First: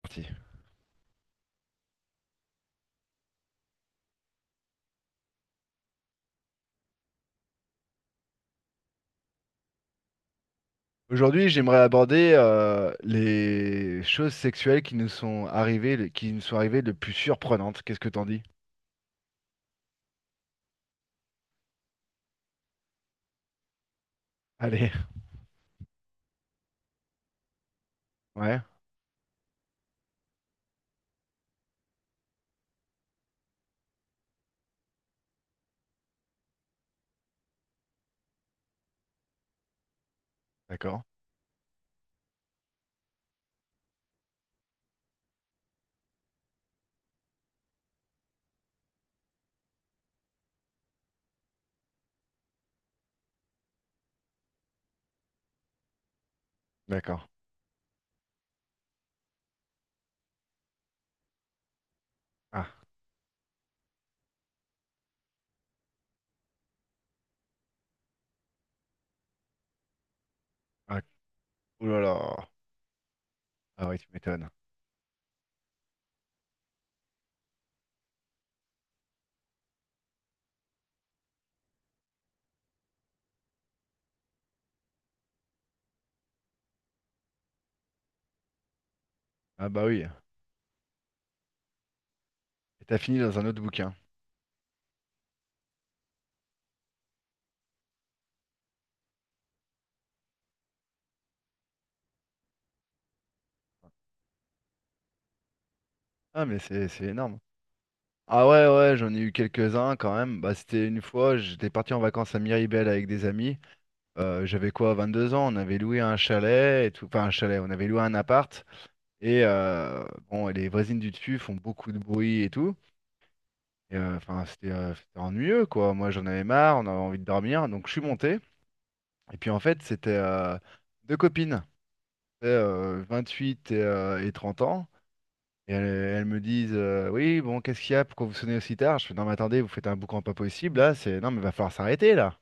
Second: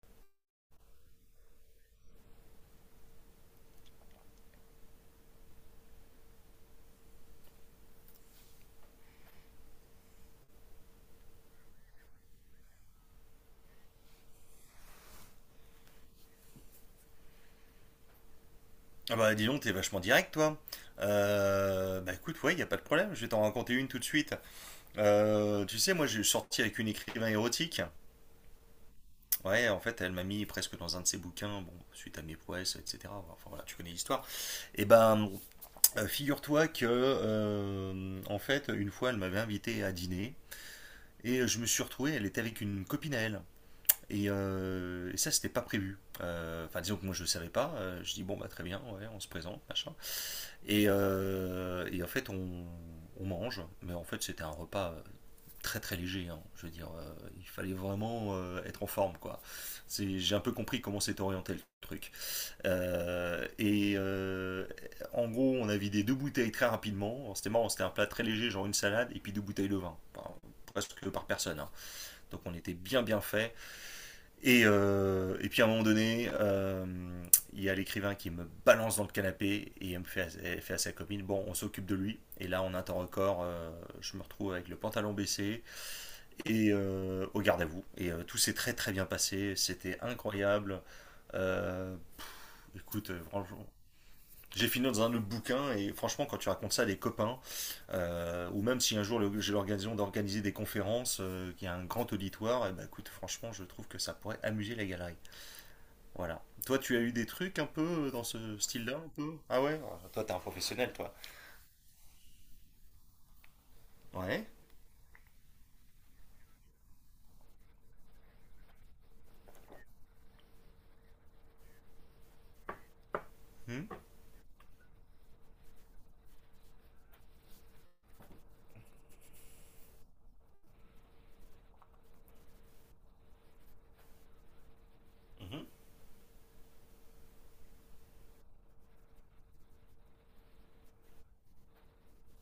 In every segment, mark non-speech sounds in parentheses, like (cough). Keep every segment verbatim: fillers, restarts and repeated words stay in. Parti. Aujourd'hui, j'aimerais aborder euh, les choses sexuelles qui nous sont arrivées, le- qui nous sont arrivées de plus surprenantes. Qu'est-ce que t'en dis? Ah bah dis donc, t'es vachement direct toi. Euh, bah écoute, ouais, y a pas de problème, je vais t'en raconter une tout de suite. Allez, Euh, tu sais, moi j'ai sorti avec une écrivain érotique. ouais, Ouais, en fait, elle m'a mis presque dans un de ses bouquins, bon, suite à mes prouesses, et cetera. Enfin voilà, tu connais l'histoire. Et ben, euh, figure-toi que, euh, en fait, une fois, elle m'avait invité à dîner, d'accord, et je me suis retrouvé, elle était avec une copine à elle. Et, euh, et ça, c'était pas prévu. Euh, Enfin, disons que moi, je savais pas. Euh, je dis, bon, bah très bien, ouais, on se présente, machin. Et, euh, et en fait, on, on mange, mais en fait, c'était un repas euh, très très léger, hein. Je veux dire, euh, d'accord. il fallait vraiment euh, être en forme, quoi. C'est- J'ai un peu compris comment s'est orienté le truc. Ah, Euh, et euh, en gros, on a vidé deux bouteilles très rapidement. Alors, c'était marrant, c'était un plat très léger, genre une salade, et puis deux bouteilles de vin. Enfin, ah, presque par personne, hein. oh là Donc là. on était bien bien fait. Ah oui, tu m'étonnes. Et, euh, et puis à un moment donné, euh, il y a l'écrivain qui me balance dans le canapé et elle me fait, à- elle fait à sa copine, bon, on s'occupe de lui. Et là, on en un temps record, euh, je me retrouve avec le pantalon baissé et euh, au garde à vous. Et euh, tout s'est très très bien passé, Ah bah c'était oui. incroyable. Euh, Et t'as écoute, fini euh, dans un autre franchement, bouquin. j'ai fini dans un autre bouquin et franchement, quand tu racontes ça à des copains, euh, ou même si un jour j'ai l'occasion d'organiser des conférences, euh, qu'il y a un grand auditoire, eh ben, écoute, franchement, je trouve que ça pourrait amuser la galerie. Voilà. Ah mais Toi, c'est tu as c'est eu des énorme. trucs un peu dans Ah ce ouais, ouais, style-là, un j'en ai eu peu? Ah ouais. quelques-uns quand Toi, t'es un même. Bah c'était professionnel, une toi. fois, j'étais parti en vacances à Miribel avec des amis. Euh, Ouais. J'avais quoi, vingt-deux ans, on avait loué un chalet et tout. Enfin un chalet, on avait loué un appart. Et euh, bon, et les voisines du dessus font beaucoup de bruit et tout. Hmm. Et, euh, enfin, c'était euh, c'était ennuyeux, quoi. Moi, j'en avais marre, on avait envie de dormir. Donc, je suis monté. Et puis, en fait, c'était euh, deux copines, c'était, euh, vingt-huit et, euh, et trente ans. Mhm. Et elles, elles me disent, euh, oui, bon, qu'est-ce qu'il y a? Pourquoi vous sonnez aussi tard? Je fais, non, mais attendez, vous faites un boucan pas possible, là. C'est... Non, mais va falloir s'arrêter, là,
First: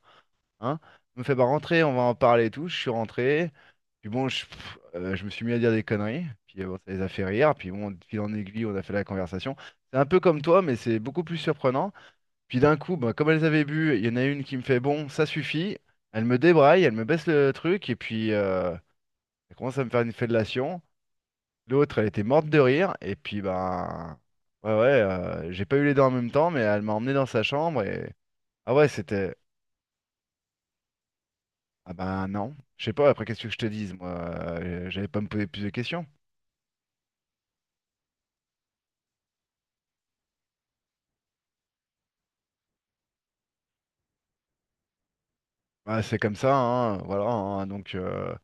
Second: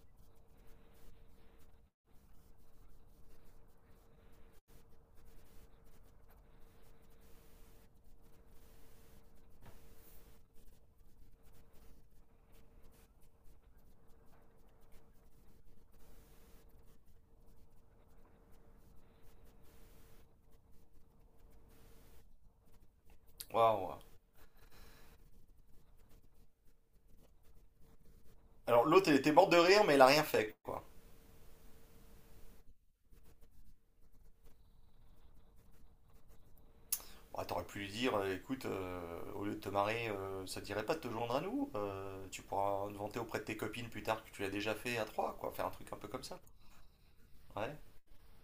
hein. Il me fait, bah rentrer, on va en parler et tout. Je suis rentré. Puis bon, je, pff, euh, je me suis mis à dire des conneries. Puis euh, bon, ça les a fait rire. Puis bon, de fil en aiguille, on a fait la conversation. C'est un peu comme toi, mais c'est beaucoup plus surprenant. Puis d'un coup, bah, comme elles avaient bu, il y en a une qui me fait, bon, ça suffit. Elle me débraille, elle me baisse le truc. Et puis euh, elle commence à me faire une fellation. L'autre, elle était morte de rire. Et puis Waouh. bah, ouais, ouais, euh, j'ai pas eu les deux en même temps, mais elle m'a emmené dans sa chambre et ah Alors, ouais, l'autre, elle était c'était. morte de rire, mais elle a rien fait, quoi. Ah bah non. Je sais pas, après qu'est-ce que je te dise, moi, euh, j'allais pas me poser plus de questions. Bah, t'aurais pu lui dire, euh, écoute, euh, au lieu de te marrer, euh, ça te dirait pas de te joindre à nous? Euh, Tu pourras te vanter auprès de tes copines plus tard que tu l'as déjà fait à trois, quoi. Faire un truc un Bah, peu c'est comme comme ça. ça, hein, voilà, hein, Ouais. donc euh,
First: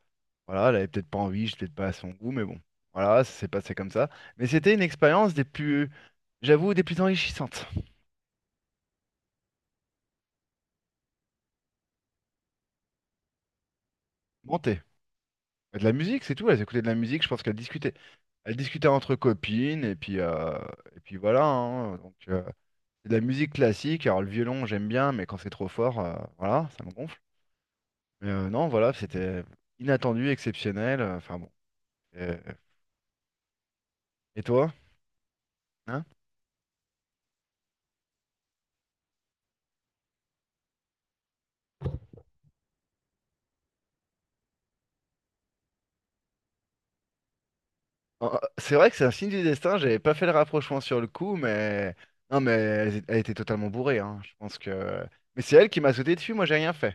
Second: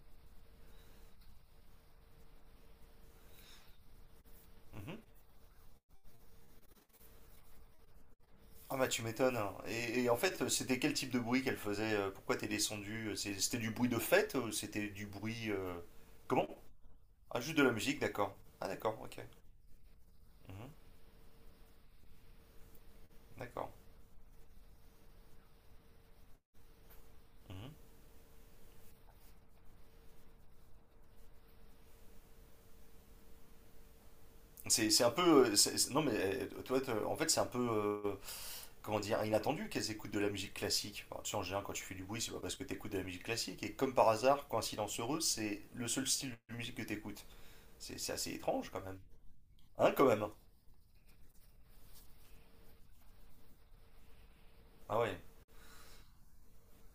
voilà, elle avait peut-être pas envie, j'étais peut-être pas à son goût, mais bon, voilà, ça s'est passé comme ça. Mais c'était une Mhm. expérience des plus, j'avoue, des plus enrichissantes. Ah bah tu m'étonnes, hein. Et, et en fait, c'était quel type de bruit qu'elle faisait? Pourquoi t'es descendu? C'est- C'était du bruit de fête ou Montée. c'était du bruit... euh, De la musique, c'est Comment? tout, elle écoutait de la musique, je Ah, pense qu'elle juste de la discutait. musique, d'accord. Elle Ah, discutait d'accord, entre ok. copines, et puis, euh, Mhm, et puis voilà, hein, donc euh, c'est de la musique d'accord. classique, alors le violon j'aime bien, mais quand c'est trop fort, euh, voilà, ça me gonfle. Mhm. Mais euh, non, voilà, c'était inattendu, exceptionnel, euh, enfin bon. Euh, et toi? C'est c'est un peu, euh, c'est- c'est- non, Hein? mais euh, toi, te- en fait, c'est un peu, euh, comment dire? Inattendu qu'elles écoutent de la musique classique. Enfin, tu sais, en général, quand tu fais du bruit, c'est pas parce que t'écoutes de la musique classique. Et comme par hasard, coïncidence heureuse, c'est le seul style de musique que t'écoutes. C'est c'est assez Ah, ah, étrange c'est quand vrai que même. c'est un signe du destin, Hein, j'avais quand pas fait même. le rapprochement sur le coup, mais. Non, mais elle, é- elle était totalement bourrée, hein. Je pense Ah que. ouais. Mais c'est elle qui m'a sauté dessus, moi j'ai rien fait.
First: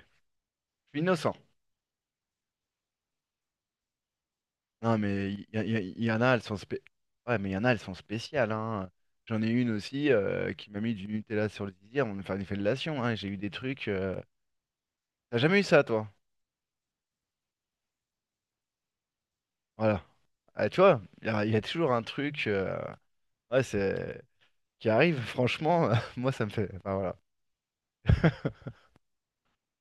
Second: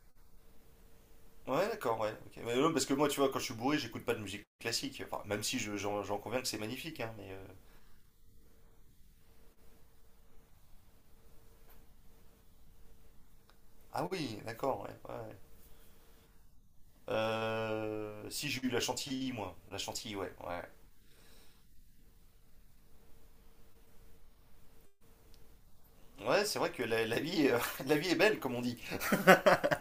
Je suis innocent. Ouais, d'accord, ouais, ok. Mais non, parce que moi, tu vois, quand je suis bourré, j'écoute pas de musique Non, classique. Enfin, mais il même y, si je- y- j'en y- y j'en en a. conviens elles que sont c'est spé- magnifique, hein, mais. Ouais, euh, mais il y en a, elles sont spéciales, hein. J'en ai une aussi euh, qui m'a mis du Nutella sur le désir, on enfin, une fellation, hein. J'ai eu des trucs. Ah euh, oui, d'accord, ouais, ouais. T'as jamais eu ça, toi? Euh, si j'ai eu la chantilly, moi. La Voilà. chantilly, ouais. Ouais, Ah, tu vois, il y, a il y a toujours un truc, euh, ouais, c'est... qui arrive, franchement, (laughs) moi ça ouais me c'est fait. vrai que Enfin la, voilà. la vie, euh, (laughs) la vie est belle, comme on dit.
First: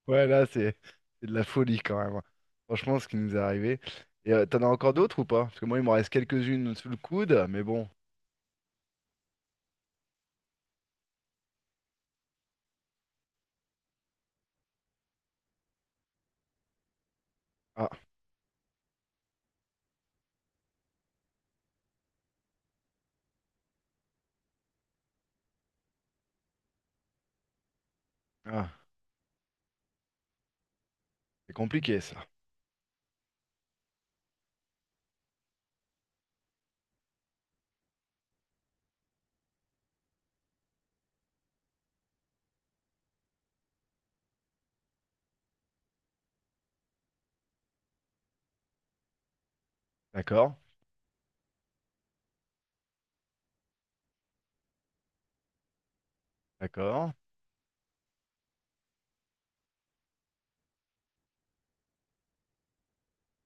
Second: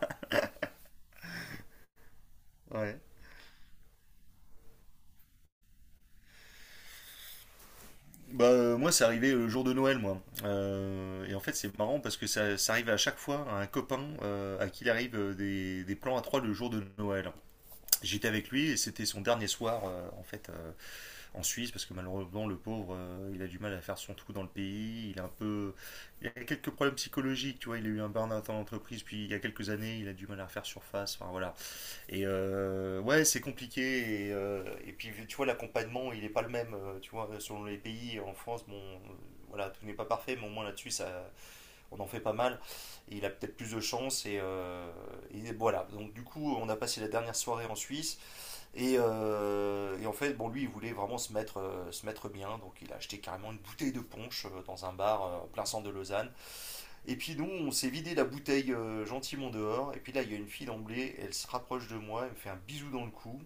Ouais, là, c'est c'est de la folie quand même. Franchement, Ouais. ce qui nous est arrivé. Et euh, t'en as encore d'autres ou pas? Parce que moi, il m'en reste quelques-unes sous le coude, mais bon. Bah, euh, moi, c'est arrivé le jour de Noël, moi. Euh, et en fait, c'est marrant parce que ça, ça arrive à chaque fois à un copain euh, à qui il arrive euh, des, des plans à trois le jour de Noël. Ah, J'étais avec lui et c'était son dernier soir euh, en fait euh, en Suisse parce que malheureusement le pauvre euh, il a du mal à faire son trou dans le pays. Il a un peu, il a quelques problèmes psychologiques, tu vois. Il a eu un burn-out en ah, entreprise, puis il y a quelques années il a du mal à refaire surface. Enfin c'est voilà. compliqué ça. Et euh, ouais, c'est compliqué. Et, euh, et puis, tu vois, l'accompagnement, il n'est pas le même. euh, Tu vois, selon les pays, en France, bon, euh, voilà, tout n'est pas parfait, mais au moins là-dessus, ça, on en fait pas mal. Et il a peut-être plus de chance. Et, euh, et voilà. Donc, du coup, on a passé la dernière soirée en Suisse. Et, euh, et en fait, bon, D'accord, lui, il voulait vraiment se mettre, euh, se mettre bien. Donc, il a acheté carrément une bouteille de punch euh, dans un bar euh, en plein centre de Lausanne. d'accord. Et puis nous, on s'est vidé la bouteille euh, gentiment dehors. Et puis là, il y a une fille d'emblée, elle se rapproche de moi, elle me fait un bisou dans le cou.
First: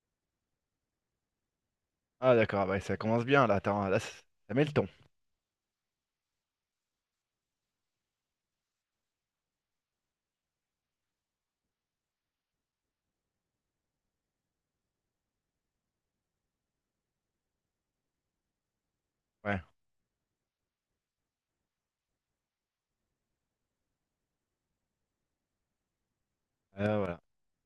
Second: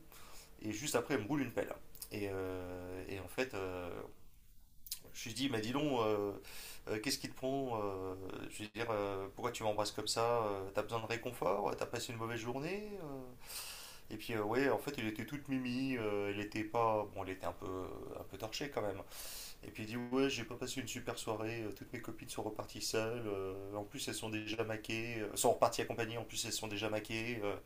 Et juste après, elle me roule une pelle. Et, Ah, d'accord, bah, ça euh, et commence en bien fait, là. Attends, euh, là, c- ça met le ton. je lui dis, mais dis donc, euh, euh, qu'est-ce qui te prend? euh, Je veux dire, euh, pourquoi tu m'embrasses comme ça? Euh, T'as besoin de réconfort? T'as passé une mauvaise journée? Euh, Et puis, euh, ouais, en fait, elle était toute mimi. euh, elle était pas. Bon, elle était un peu, un peu torchée quand même, hein. Ouais, Et puis il dit, ouais, j'ai pas passé une super soirée, euh, toutes mes copines sont reparties seules, euh, en plus elles sont déjà maquées, euh, sont reparties accompagnées, en plus elles sont déjà euh, voilà. maquées, euh,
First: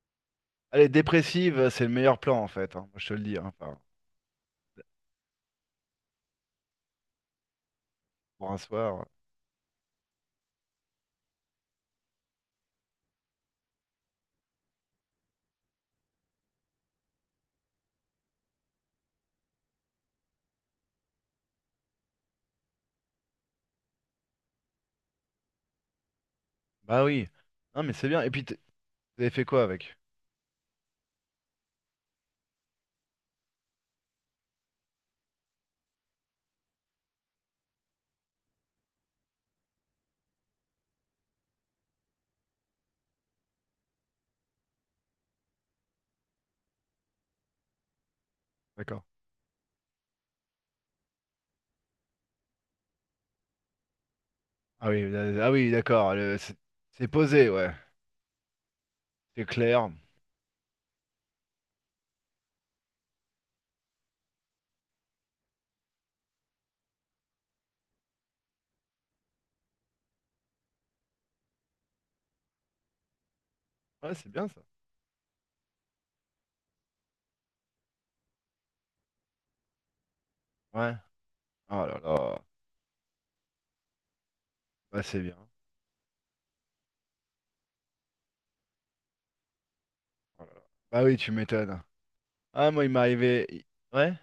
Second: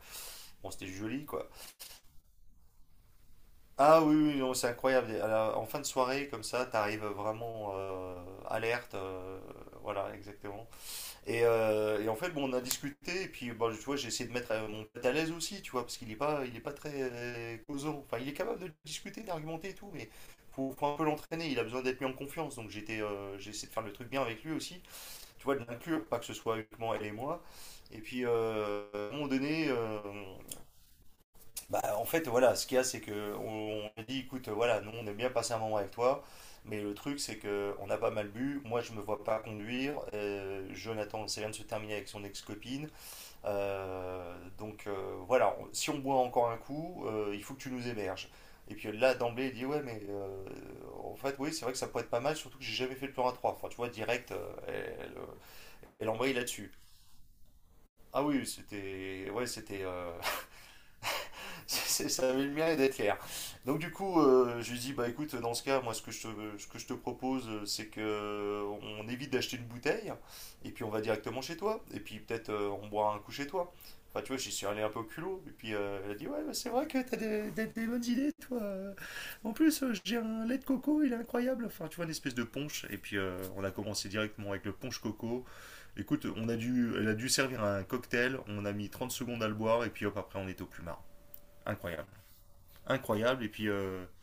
bon c'était Allez, joli quoi. dépressive, c'est le meilleur plan en fait, hein. Moi, je te le dis, hein. Enfin, Ah oui, oui, non, c'est incroyable. À la- en fin de soirée comme ça, t'arrives vraiment euh, pour un alerte, soir. euh. euh, voilà, exactement. Et, euh, et en fait, bon, on a discuté, et puis bon, tu vois, j'ai essayé de mettre euh, mon pote à l'aise aussi, tu vois, parce qu'il n'est pas, il est pas très euh, causant. Enfin, il est capable de discuter, d'argumenter et tout, mais faut, faut un peu l'entraîner, il a besoin d'être mis en confiance. Donc j'étais, euh, j'ai essayé de faire le truc bien avec lui aussi, tu vois, de l'inclure, pas que ce soit uniquement Bah elle et oui. moi. Non, mais Et c'est bien. puis, Et puis, t- euh, à un vous moment avez fait quoi donné, avec? euh, bah, en fait, voilà, ce qu'il y a, c'est que on, on dit, écoute, voilà, nous, on aime bien passer un moment avec toi, mais le truc, c'est que on a pas mal bu. Moi, je me vois pas conduire. euh, Jonathan, ça vient de se terminer avec son ex-copine. euh, donc, euh, voilà, on- si on boit encore un coup, euh, il faut que tu nous héberges. Et puis D'accord. là, d'emblée, il dit, ouais, mais euh, en fait, oui, c'est vrai que ça pourrait être pas mal, surtout que j'ai jamais fait le plan à trois. Enfin, tu vois, direct, euh, Ah elle, oui, elle, euh, là- ah oui, elle d'accord. embraye le- C'est là-dessus. c'est posé, ouais. Ah oui, c'était, C'est ouais, c'était, clair. euh, (laughs) ça avait le mérite d'être clair. Donc du coup, euh, je lui dis, bah écoute, dans ce cas, moi ce que je te, ce que je te propose, euh, c'est que euh, on évite d'acheter une bouteille, et puis on va directement chez toi, et puis peut-être euh, on boira un coup chez toi. Ouais, Enfin c'est tu vois, bien j'y ça. suis allé un peu au culot, et puis euh, elle a dit, ouais, bah, c'est vrai que t'as des, des, des bonnes idées, toi. En plus, euh, j'ai un lait de Ouais. coco, il est incroyable. Ah Enfin tu là vois, une espèce là, de punch, et puis euh, on a commencé directement avec le punch bah c'est bien. coco. Écoute, on a dû, elle a dû servir un cocktail, on a mis trente secondes à le boire, et puis hop, après Oh on là là. était au Bah plumard. oui, tu m'étonnes. Incroyable. Ah moi il m'est Incroyable. arrivé. Et i- puis, euh, Ouais,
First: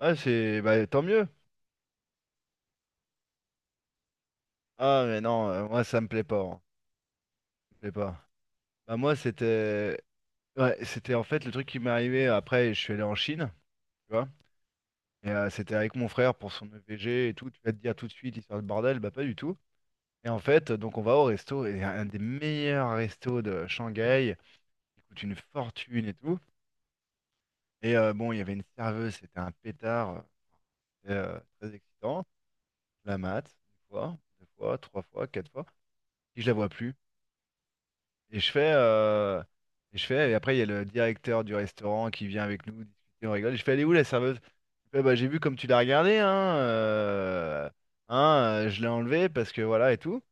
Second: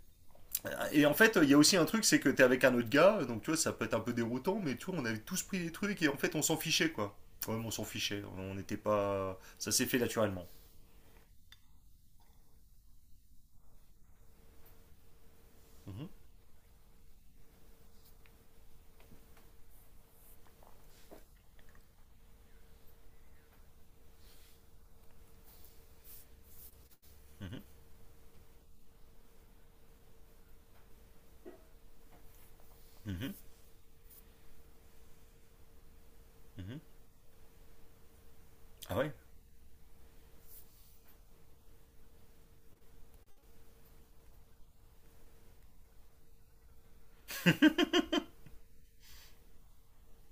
ouais c'est bah tant et en mieux. fait, il y a aussi un truc, c'est que t'es avec un autre gars, donc tu vois, ça peut être un peu déroutant, mais tu vois, Ah on avait mais tous non, pris euh, des moi ça trucs me et en plaît fait, pas, on s'en hein. fichait, quoi. Quand même, on Ça me s'en plaît fichait. pas. On n'était Bah moi pas. Ça s'est c'était, fait naturellement. ouais, c'était en fait le truc qui m'est arrivé après je suis allé en Chine, tu vois. Et euh, c'était avec Mhm, mon frère pour son E V G et tout, tu vas te dire tout de suite histoire de bordel, bah pas du tout. Et en fait, donc on va au resto et un des meilleurs restos de Shanghai, qui coûte une fortune et tout. mhm, Et euh, bon, il y avait une serveuse, c'était un pétard, euh, c'était, euh, très excitant. Je la mhm, mate, une fois, deux fois, trois fois, quatre fois, puis je la vois mhm. plus. Et je fais, Ah ouais euh, et je fais, et après il y a le directeur du restaurant qui vient avec nous discuter, on rigole. Je fais, elle est où la serveuse? Il fait, bah j'ai vu comme tu l'as regardée, hein, euh, hein, euh, je l'ai enlevée parce que voilà et tout.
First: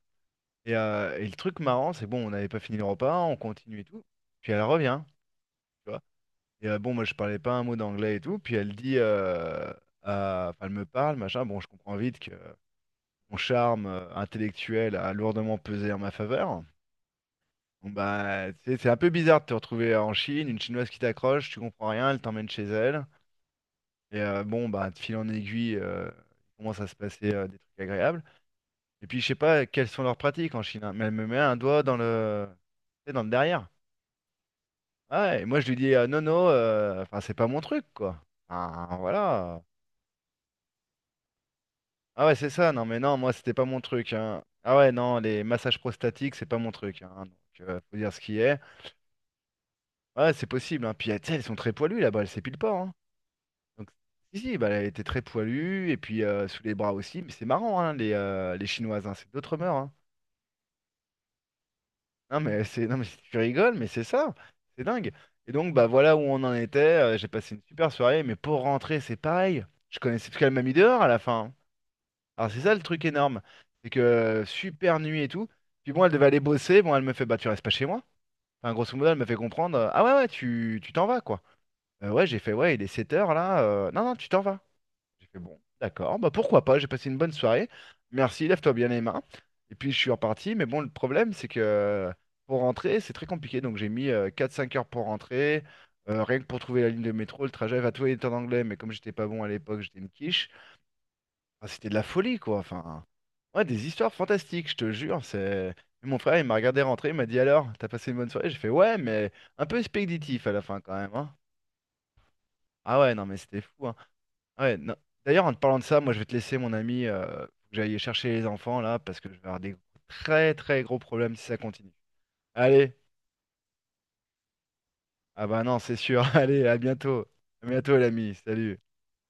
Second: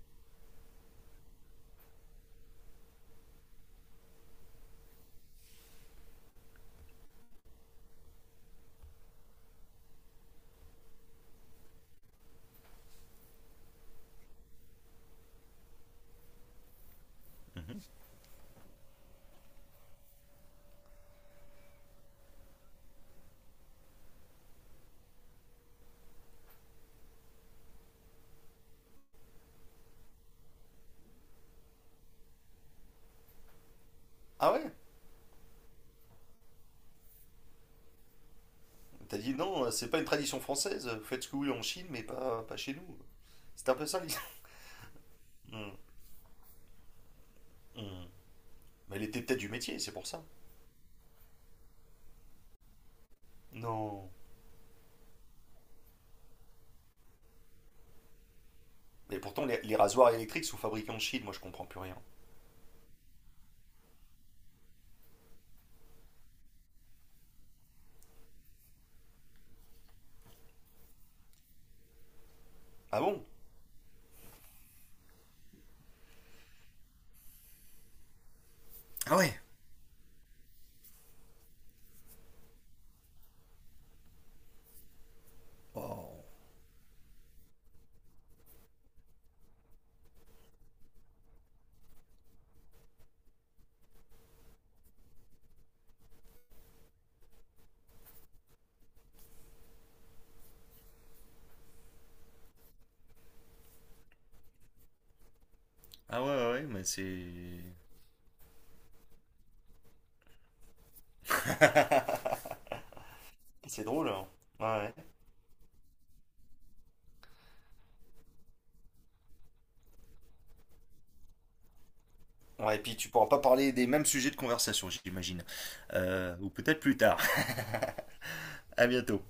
Et, euh, et le truc marrant, c'est bon, on n'avait pas fini le repas, on continue et tout. Puis elle revient, tu vois. Et euh, bon, moi je parlais pas un mot d'anglais et tout. Puis elle dit, euh, à- enfin, elle me parle, machin. Bon, je comprends vite que mon charme euh, intellectuel a lourdement pesé en ma faveur. mhm. Bon, bah, tu c'est un peu bizarre de te retrouver en Chine, une Chinoise qui t'accroche, tu comprends rien, elle t'emmène chez elle. Et euh, bon, bah, de fil en aiguille, euh, il commence à se passer euh, des trucs agréables. Et puis, je sais pas quelles sont leurs pratiques en Chine, hein, mais elle me met un doigt dans le, tu sais, dans le derrière. Ah ouais. Ah ouais, et moi, je lui dis, euh, non, non, euh, enfin, c'est pas mon truc, quoi. Ah, T'as dit voilà. non, c'est pas une tradition française. Vous faites ce que vous voulez en Chine, mais Ah ouais, pas, c'est pas ça, chez non, nous. mais non, moi, c'était pas C'était un mon peu ça truc, l'idée. hein. Ah ouais, non, les Mhm, massages prostatiques, c'est pas mon truc, hein. Donc, euh, faut mhm. dire ce qui est. Mais elle était peut-être du métier, c'est pour ça. Ouais, c'est possible, hein. Puis euh, tu sais, elles sont très poilues là-bas, elles s'épilent pas, hein. Donc, Non. si, si, bah, elle était très poilue, et puis euh, sous les bras aussi. Mais c'est marrant, hein, les, euh, les Chinoises, hein, Mais c'est pourtant, d'autres les, mœurs, les hein. rasoirs électriques sont fabriqués en Chine, moi je comprends plus rien. Non, mais c'est, non, mais tu rigoles, mais c'est ça, c'est dingue. Et donc, bah voilà où on en était. euh, j'ai passé une super soirée, mais pour rentrer, c'est pareil. Je connaissais parce qu'elle m'a mis dehors à la fin, hein. Alors, c'est ça le Ah truc bon? énorme, c'est que euh, super nuit et tout. Puis bon, elle devait aller bosser. Bon, elle me fait, bah tu restes pas chez moi. Enfin, grosso modo, Ah elle me ouais. fait comprendre, euh, ah ouais, ouais, tu tu t'en vas, quoi. Heu, ouais, j'ai fait: «Ouais, il est sept heures là, heu, non, non, tu t'en vas». J'ai fait: «Bon, Oh. d'accord, bah, pourquoi pas, j'ai passé une bonne soirée, merci, lève-toi bien les mains» et puis je suis reparti, mais bon, le problème, c'est que pour rentrer, c'est très compliqué, donc j'ai mis, euh, quatre, cinq heures pour rentrer, heu, rien que pour trouver la ligne de métro, le trajet, enfin, tout est en anglais, mais comme j'étais pas bon à l'époque, j'étais une quiche. Enfin, c'était de la folie, quoi, enfin, ouais, des histoires fantastiques, je te jure, c'est. Et mon Ah ouais, frère, il ouais, m'a ouais, regardé mais c'est. rentrer, il m'a dit: «Alors, t'as passé une bonne soirée?» J'ai fait: «Ouais, mais un peu expéditif à la fin quand même, hein». Ah ouais, non, mais c'était C'est fou, hein. drôle, hein. Ouais, Ouais. non. Ouais. D'ailleurs, en te parlant de ça, moi je vais te laisser, mon ami. euh, faut que j'aille chercher les enfants là, parce que je vais avoir des très très gros problèmes si ça continue. Ouais, et puis Allez, tu pourras pas parler des mêmes sujets de conversation, j'imagine. ah bah non, c'est sûr. (laughs) Euh, ou Allez, à peut-être plus tard. bientôt. (laughs) À bientôt, l'ami. Salut. À bientôt.